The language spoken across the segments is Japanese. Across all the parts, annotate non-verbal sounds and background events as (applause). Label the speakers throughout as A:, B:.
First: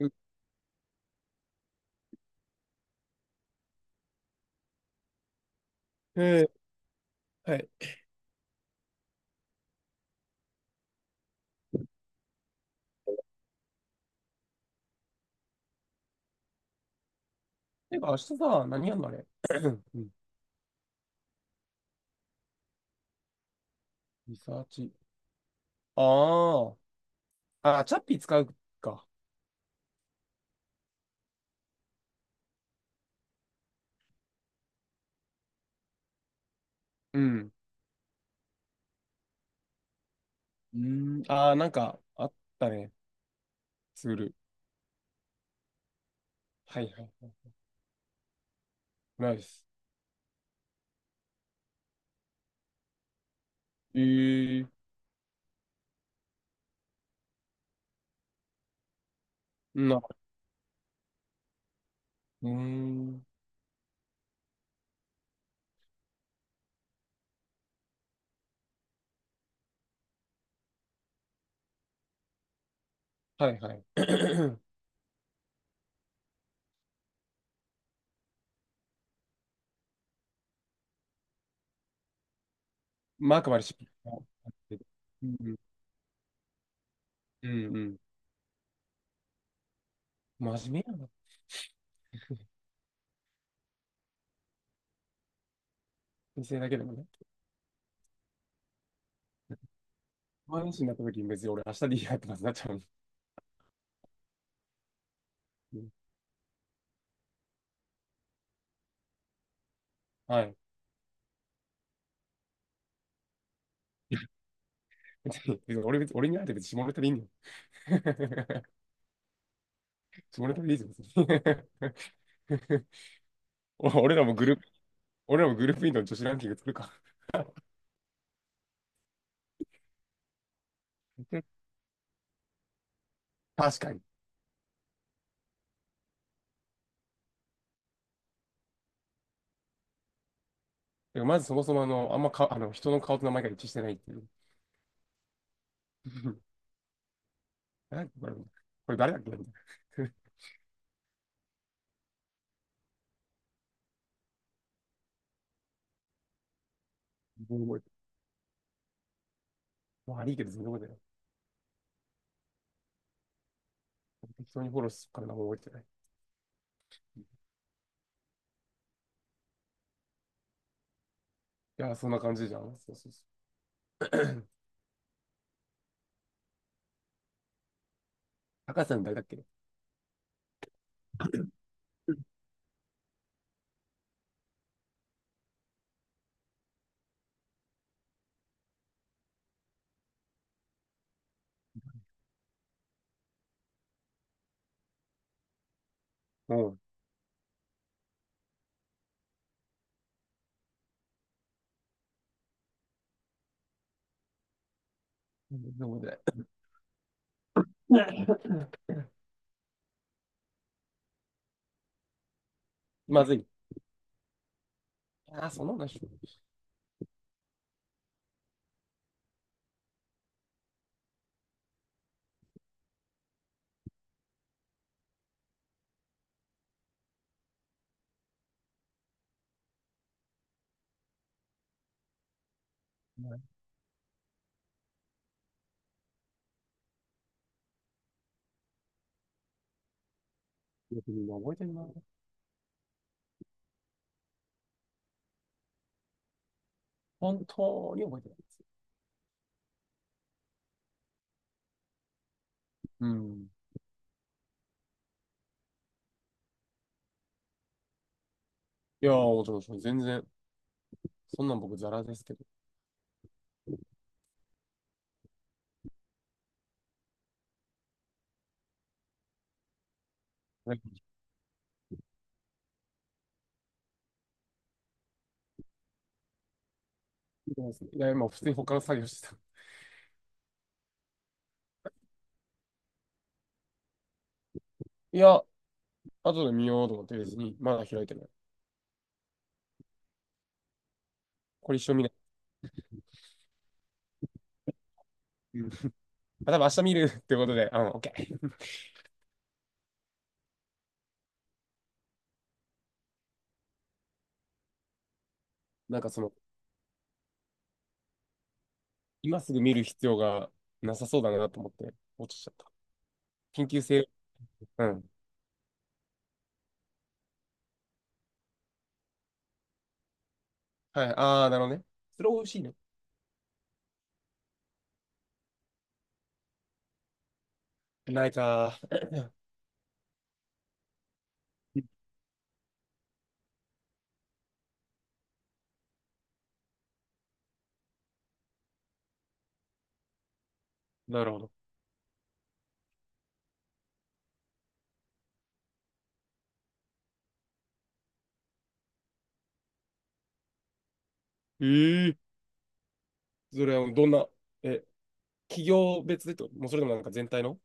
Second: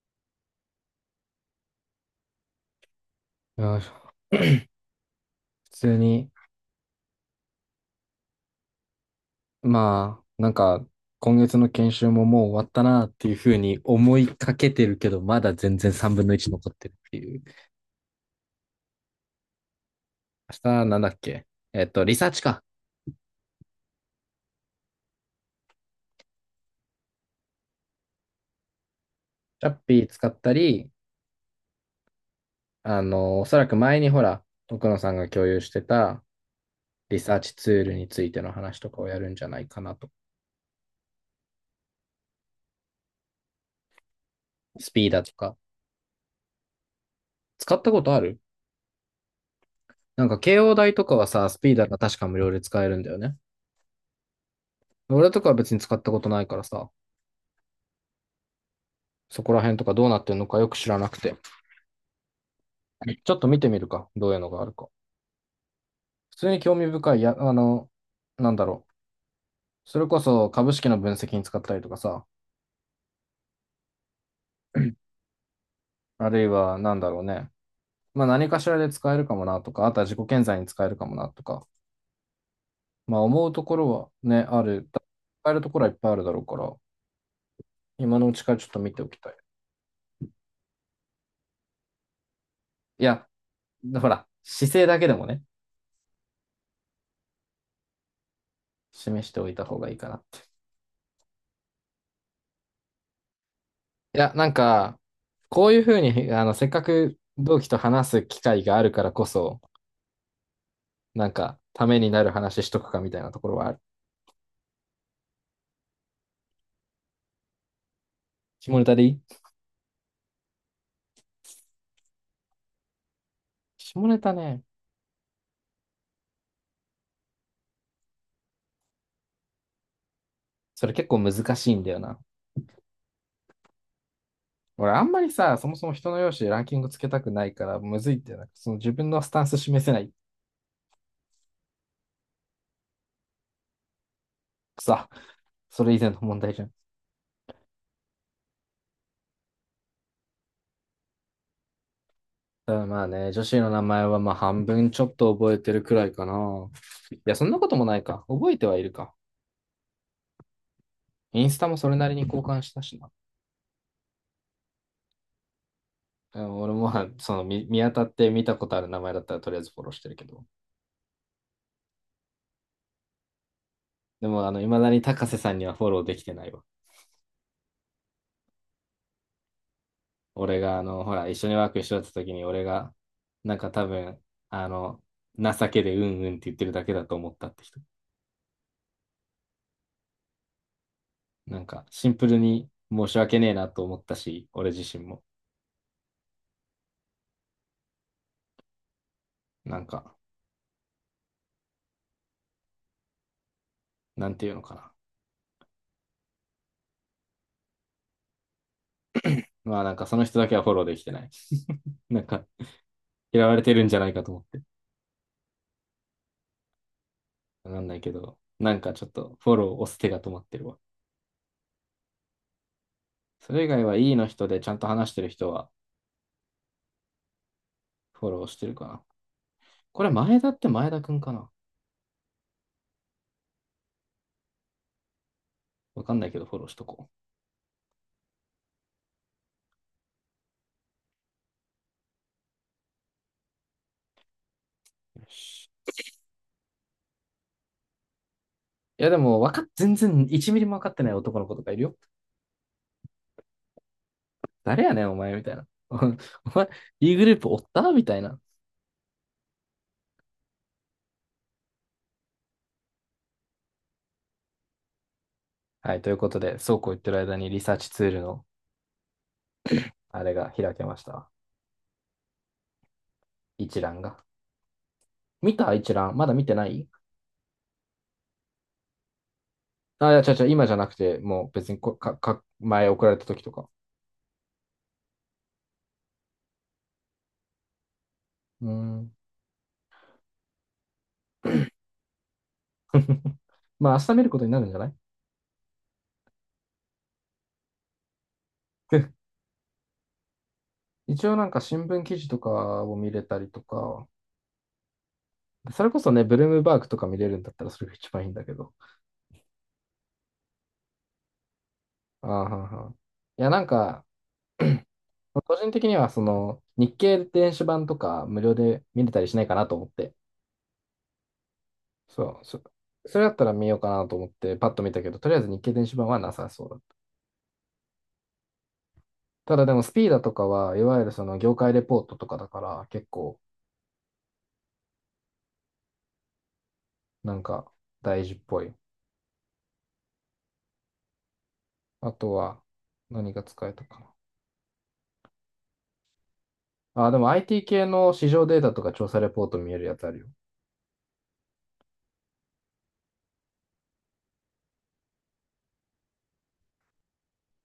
A: うん。
B: いや (clears throat) 普通
A: え
B: に、
A: ー、はい。
B: まあ、なんか、今月の研修ももう終わったなっていうふうに思いかけてるけど、まだ全然3分の1残ってるっていう。
A: てか、明日さ、何やんのあれ？ (clears throat) うん。
B: 明日、なんだっけ。リサーチか。
A: リサーチ。ああ。あ、チャッピー使うか。
B: チャッピー使ったり、おそらく前にほら、奥野さんが共有してたリ
A: う
B: サー
A: ん。
B: チツールについての話とかをやるんじゃないかなと。
A: うーん。ああ、なんか、あったね。ツール。
B: スピーダとか。
A: はいはいはい。
B: 使ったことある。
A: ナイス。
B: なんか、慶応大とかはさ、スピーダが確か無料で使えるんだよね。
A: えー、
B: 俺とかは別に使ったことないからさ。そこら辺とか
A: う
B: どうなってるのかよく知らなくて。
A: ーん。
B: ちょっと見てみるか。どういうのがあるか。普通に興味深い。や、なんだろう。それこそ株式の分析に使ったりとかさ。
A: はいはい。(clears throat)
B: あるいは、なんだろうね。まあ何かしらで使えるかもなとか、あとは自己顕在に使えるかもなとか。まあ
A: マー
B: 思
A: ク
B: う
A: まで
B: と
A: し
B: ころはね、ある。
A: う
B: 使え
A: ん、
B: るところはいっぱいあるだろうから、
A: うん、うん。
B: 今のうちからちょっと見ておきたい。
A: 真面目やな。
B: いや、ほら、姿勢だけでもね、
A: 先生だけでもね。
B: 示しておいた方がいいかな。
A: 毎日になった時に別に俺明日でいいやってなっちゃう。
B: いや、なんか、こうい
A: う
B: うふ
A: ん。
B: うに、せっかく同期と話す機会があるからこそ、
A: はい。
B: なんか、ためになる話しとくかみたいなところはある。
A: (laughs) 別に、別に俺別に、俺に会えて別に下ネタでいいんだよ。(laughs)
B: 下ネタでいい。
A: それでもいいぞ。(laughs)
B: 下
A: お俺
B: ネ
A: ら
B: タ
A: もグルー
B: ね、
A: プ、俺らもグループインの女子ランキング作るか。
B: それ結構難
A: (laughs)
B: しいんだよな。
A: 確かに。
B: 俺、あんまりさ、そもそも人の容姿でランキングつけたくないから、むずいってな、その自分のスタンス示せない。
A: でもまずそもそもあの、あんまか、あの、人の顔と名前が一致してないっていう。
B: くさ、それ以前の問題じ
A: (laughs)
B: ゃん。
A: なんかこれ誰だっけみたいな。(laughs)
B: ただまあね、女子の名前はまあ半分ちょっと覚えてるくらいかな。いや、そんな
A: 全然
B: こと
A: 覚え
B: も
A: て
B: ないか。覚えてはいるか。
A: ない。まあ、悪いけど全然覚えてない。
B: インスタもそれなりに交換したしな。
A: 適当にフォローするから名前覚えてない。い
B: 俺もまあその見当たって見たことある名前だったらとりあえずフォローしてるけど。
A: やー、そんな感じじゃん。そうそうそ
B: でも、
A: う。(clears throat)
B: 未だに高瀬さんにはフォローできてないわ。
A: 高橋さん誰だっけ？
B: 俺が、ほら、一緒にワーク一緒だった時に、俺が、なんか多分、あの、情けでうんうんって言ってるだけだと思ったって人。なんか、シンプルに申し訳ねえなと思ったし、俺自身も。
A: うん。
B: なんか、なんていうのかな。
A: 飲めない。(laughs)
B: まあなんか、その人だけはフォローできてない。(laughs) なんか、
A: まず
B: 嫌
A: い。
B: われてるんじゃないかと思って。
A: あ、その話。
B: わかんないけど、なんかちょっとフォロー押す手が止まってるわ。それ以外は E の人でちゃんと話してる人はフォローしてるかな。これ前田って前田くんかな。わかんないけどフォローしとこ
A: 覚えてるな。
B: う。よし。
A: 本当に覚えてない。
B: いやでもわかっ、全然1ミリも分かってない男の子とかいるよ。
A: うん。
B: 誰やねんお前みたいな。(laughs) お前、E グループおったみたいな。
A: いやー、もちろん、もちろん全然、そんなん僕、ザラですけど。
B: はい、ということで、そうこう言ってる間にリサーチツールのあれが開けました。一覧が。見た一覧。まだ見てない。
A: いや、今、普通に他の作業してた。
B: あ、いや、違うちゃ今じゃなくて、もう別にこかか前送られた時とか。
A: いや、後で見ようと思って別に、まだ開いてない。
B: うーん。
A: これ一生見ない。
B: (laughs) まあ明日見ることになるんじゃない。
A: うん。あ、多分明日見るってことで、うん、オッケー。
B: 一応なんか新聞記事とかを見れたりとか、そ
A: (laughs)
B: れこ
A: なん
B: そ
A: か、
B: ね、ブルームバーグとか見れるんだったらそれが一番いいんだけど。
A: 今すぐ見る必要がなさそうだなと思って、
B: あー
A: 落
B: は
A: ち
B: ん
A: ちゃった。
B: はん、いや、なん
A: 緊急
B: か、
A: 性、うん。
B: 個人的にはその日経電子版とか無料で見れたりしないかなと思って、
A: はい、あー、なるほどね。それ
B: そ
A: 美
B: う、
A: 味し
B: そ、
A: いね。
B: それだったら見ようかなと思ってパッと見たけど、とりあえず日経電子版はなさそうだった。
A: ないか
B: ただでもスピーダとかはいわゆるその業界レ
A: ー。
B: ポ
A: (laughs)
B: ートとかだから結構なんか大事っぽい。
A: なるほど。
B: あとは何が使えたかな。あ、でも IT 系の市場データとか調査レポート見えるやつあるよ。
A: えー、それはどんな、え、企業別でってこともうそれでもなんか全体の。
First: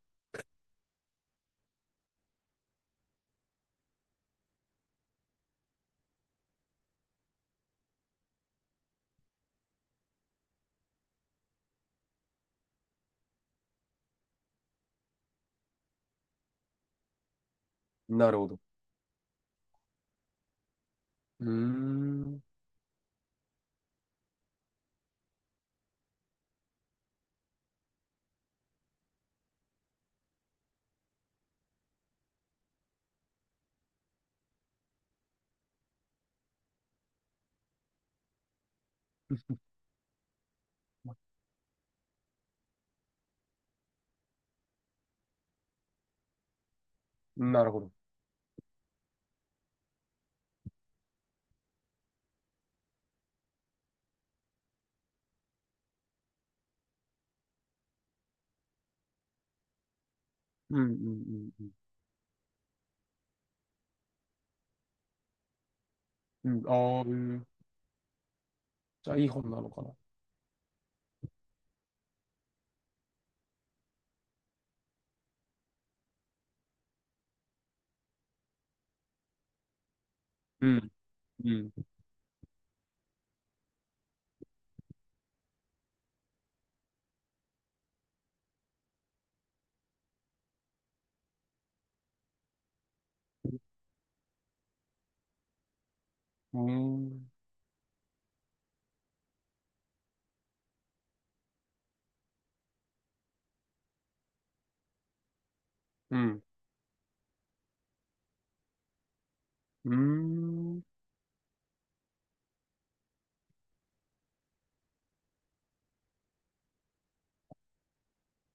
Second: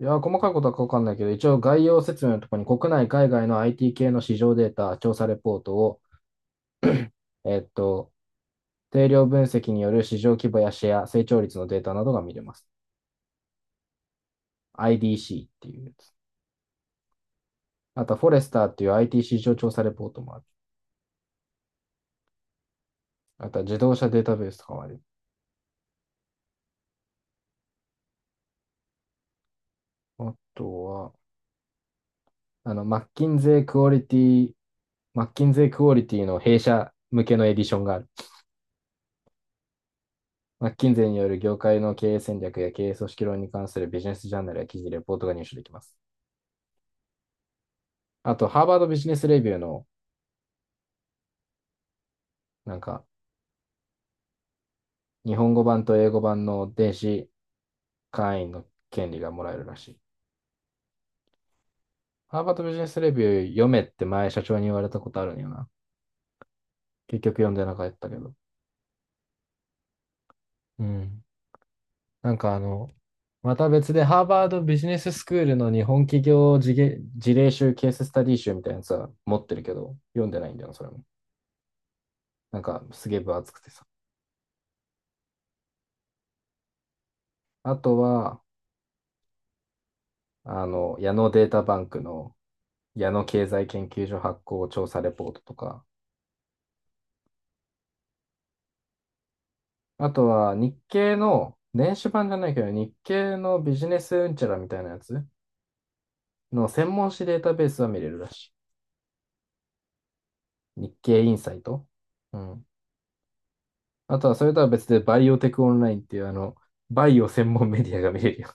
B: いや、細かいことはわかんないけど、一応概要説明のところに国内、海外の IT 系の市場データ、調査レポートを、えっと、定量分析による市場規模やシェア、成長率のデータなどが見れます。IDC っていうやつ。あと、フォ
A: なる
B: レ
A: ほ
B: ス
A: ど。
B: ターっていう IT 市場調査レポートもある。
A: うーん。
B: あとは自動車データベースとかもある。あとは、マッキンゼークオリティ、マッキンゼークオリティの弊社向けのエディションがある。
A: (laughs)
B: マッキンゼーによる業界の経営戦略や経営組織論に関するビジネスジャーナルや記事、レポートが入手できます。
A: なるほど。
B: あと、ハーバードビジネスレビューの、なんか、日本語版と英語版の電子会員の権利がもらえるらしい。
A: うん、うん、うん、
B: ハーバードビジネスレビュー読めって前社長に言われたことあるんよな。
A: うん。うん、あー、う
B: 結局
A: ん。
B: 読んでなかったけど。
A: じゃあいい本なのかな。
B: うん。なんかあの、また別でハーバードビジネススクールの日本企業事例事例集、ケーススタディ集みたいなやつは持ってるけど、読んでないんだ
A: う
B: よな、それ
A: ん、
B: も。
A: うん。
B: なんか、すげえ分厚くてさ。あとは、矢野データバンクの矢野経済研究所発行調査レポートとか、
A: うーん。
B: あとは日経の、電子版じゃないけど、日経のビジネスうんちゃらみたいなやつ
A: うん
B: の専門誌データベースは見れるらし
A: うーん。
B: い。
A: っ
B: 日経インサイト。うん。あとはそれとは別でバイオテクオンラインっていうバイオ専門メディアが見れるよ。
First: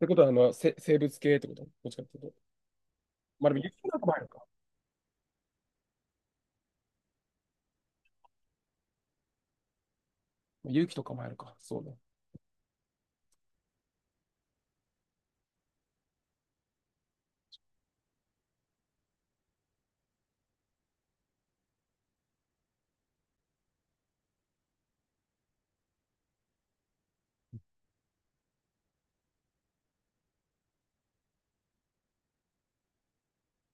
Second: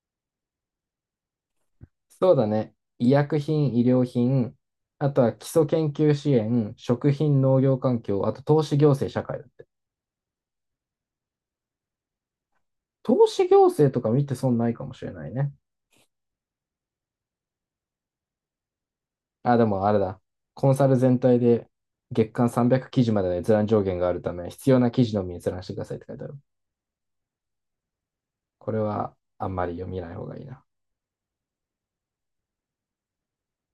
A: てことは、生物系ってこと、
B: (laughs)
A: どっちかっていう
B: そ
A: と。
B: うだね。医薬
A: まあでも、
B: 品、医
A: なん
B: 療
A: かもあるか。
B: 品、あとは基礎研究支援、食品、農業環境、あと投資行政社会だって。
A: 勇気とかもあるか。そうね。
B: 投資行政とか見て損ないかもしれないね。あ、でもあれだ。コンサル全体で月間300記事までの閲覧上限があるため、必要な記事のみ閲覧してくださいって書いてある。これはあんまり読みない方がいいな。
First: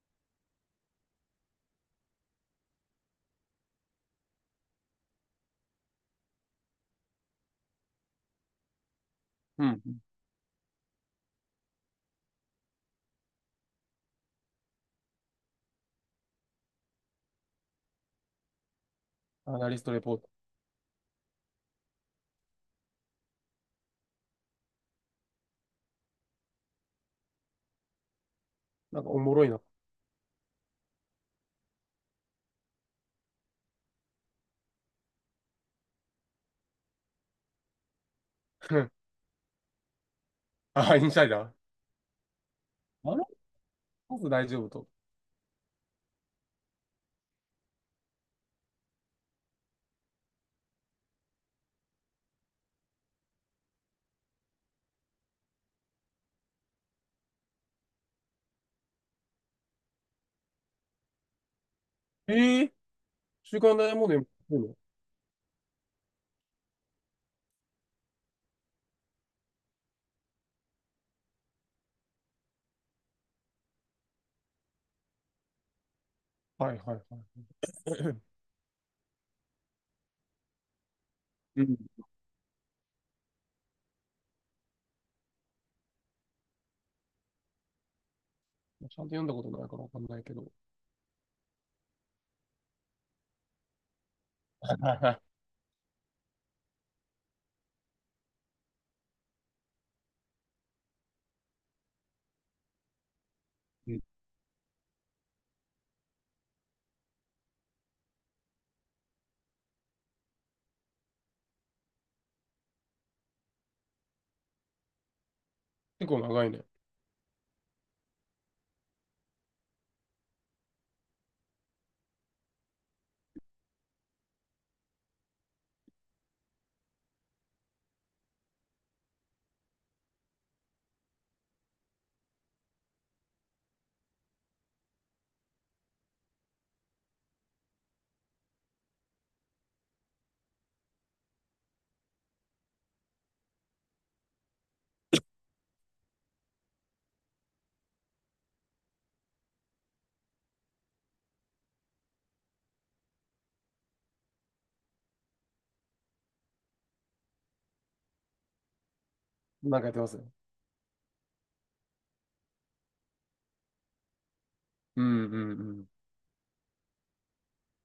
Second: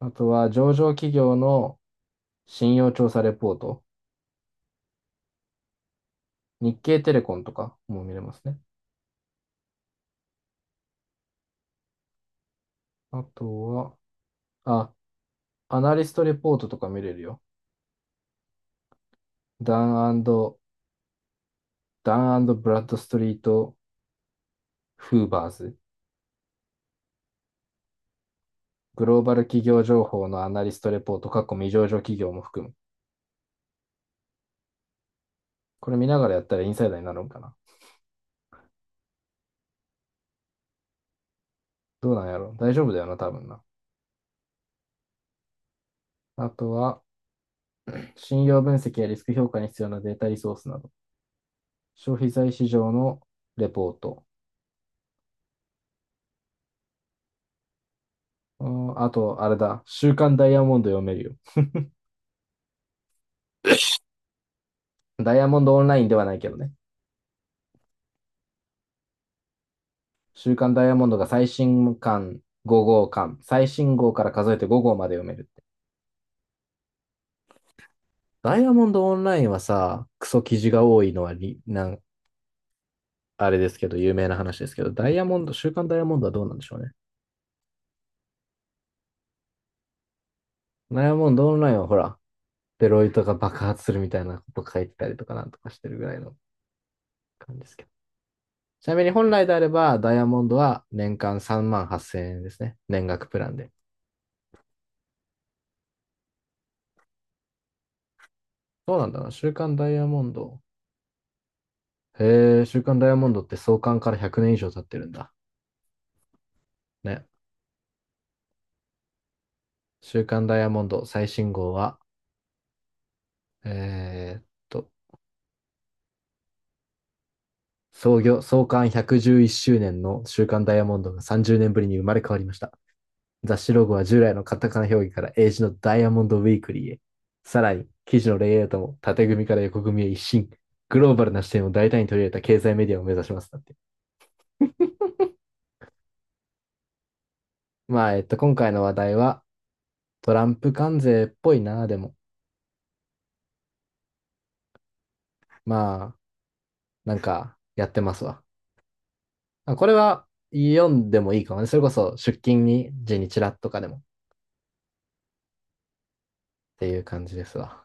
B: あとは上場企業の信用調査レポート。日経テレコンとかも見れますね。
A: うん。
B: あとは、あ、アナリストレポートとか見れるよ。
A: アナリストレ
B: ダ
A: ポー
B: ン
A: ト。
B: ダンブラッドストリート・フーバーズ。
A: なん
B: グ
A: かお
B: ローバ
A: も
B: ル
A: ろいな。
B: 企業情報のアナリストレポート、未上場企業も含む。これ見ながらやったらインサイダーになるんかな。
A: (laughs) あ、インサイダー。
B: どうなんやろ大丈夫だよ
A: あ
B: な、
A: の、
B: 多分な。
A: まず大丈夫と。
B: あとは、信用分析やリスク評価に必要なデータリソースなど、消費財市場のレポート。あと、あれだ、週刊ダイヤモンド読めるよ。
A: ええ、週刊ダイヤモンド
B: (laughs)
A: 読む
B: ダイヤモンドオンラインではないけどね。週刊ダイヤモンドが最新刊5号刊、最新号から数えて5号まで読めるって。
A: の？はいはいはい。(clears throat)
B: ダイヤモンドオンラインはさ、クソ記事が多いのはり
A: うん。
B: なん、
A: ち
B: あれですけど、有名な話ですけど、ダイヤモンド、週刊ダイヤモンドはどうなんでしょうね。
A: ゃんと読んだことないからわかんないけど。
B: ダイヤモンドオンラインはほら、デロイトが爆発するみたいなこと書いてたりとか
A: (laughs)
B: なんとかしてるぐらいの感じですけど。ちなみに本来であれば、ダイヤモンドは年間3万8000円ですね。年額プランで。
A: うん。
B: そうなんだな。週刊ダイヤモンド。へえ、週刊ダイヤモンドって創刊から100年以上経ってるんだ。
A: 結構長いね。
B: ね。週刊ダイヤモンド最新号は、えーっと、創業、創刊111周年の週刊ダイヤモンドが30年ぶりに生まれ変わりました。雑誌ロゴは従来のカタカナ表記から英字のダイヤモンドウィークリーへ。さらに、記事のレイアウトも縦組みから横組みへ一新。グローバルな視点を大胆に取り入れた経済メディアを目指します。だって。まあ、今回の話題はトランプ関税っぽいな、でも。まあ、なんか、やってますわ。
A: なん
B: こ
A: かや
B: れ
A: ってますよ。
B: は読んでもいいかもね。それこそ出勤に時にチラッとかでもっ
A: うんうんうん。
B: ていう感じですわ。